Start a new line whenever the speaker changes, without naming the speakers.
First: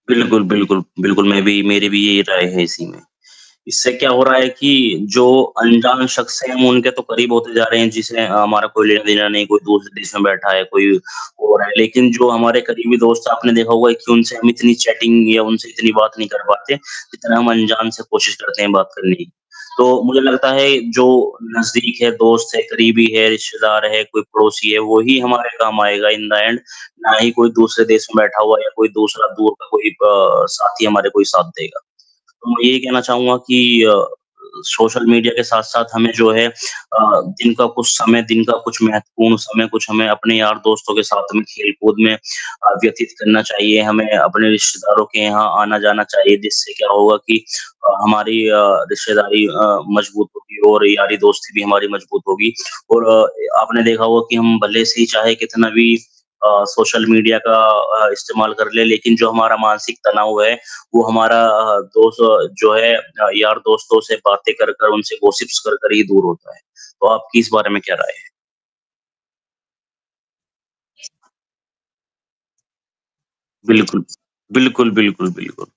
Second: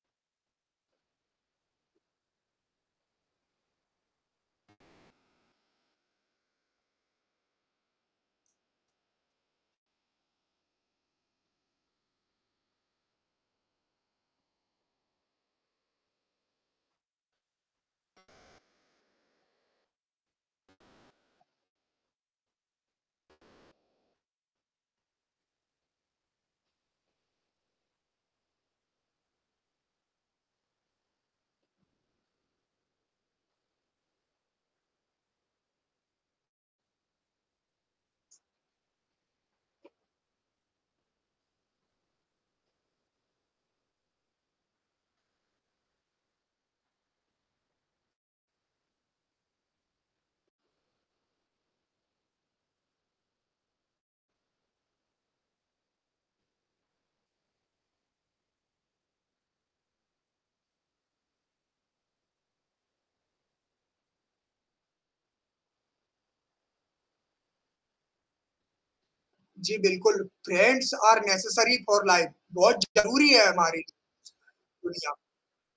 बिल्कुल, बिल्कुल, बिल्कुल, मैं भी मेरी भी यही राय है इसी में। इससे क्या हो रहा है कि जो अनजान शख़्स हैं हम उनके तो करीब होते जा रहे हैं जिसे हमारा कोई लेना-देना नहीं, कोई दूसरे देश में बैठा है, कोई और है लेकिन जो हमारे करीबी दोस्त है, आपने देखा होगा कि उनसे हम इतनी चैटिंग या उनसे इतनी बात नहीं कर पाते, जितना हम अनजान से कोशिश करते हैं बात करने की। तो मुझे लगता है जो नज़दीक है, दोस्त है, करीबी है, रिश्तेदार है, कोई पड़ोसी है, वो ही हमारे काम आएगा इन द एंड, ना ही कोई दूसरे देश में बैठा हुआ या कोई दूसरा दूर का कोई प साथी हमारे कोई साथ देगा। तो मैं ये कहना चाहूँगा कि अ, सोशल मीडिया के साथ-साथ हमें जो है अ, दिन का कुछ समय दिन का कुछ महत्वपूर्ण समय कुछ हमें अपने यार-दोस्तों के साथ में खेल-कूद में अ, व्यतीत करना चाहिए। हमें अपने रिश्तेदारों के यहाँ आना-जाना चाहिए जिससे क्या होगा कि अ, हमारी अ, रिश्तेदारी अ, मज़बूत होगी और यारी-दोस्ती भी हमारी मज़बूत होगी। और अ, ए आपने देखा होगा कि हम भले से ही चाहे कितना भी अ, सोशल मीडिया का अ, इस्तेमाल कर ले लेकिन जो हमारा मानसिक तनाव है, वो हमारा अ, दोस्त जो है था यार-दोस्तों से बातें करकर उनसे गॉसिप्स करकर ही दूर होता है। तो आपकी इस बारे में क्या राय है?
जी, बिल्कुल, friends are necessary for life बहुत ज़रूरी है हमारे
बिल्कुल। बिल्कुल,
दुनिया
बिल्कुल, बिल्कुल।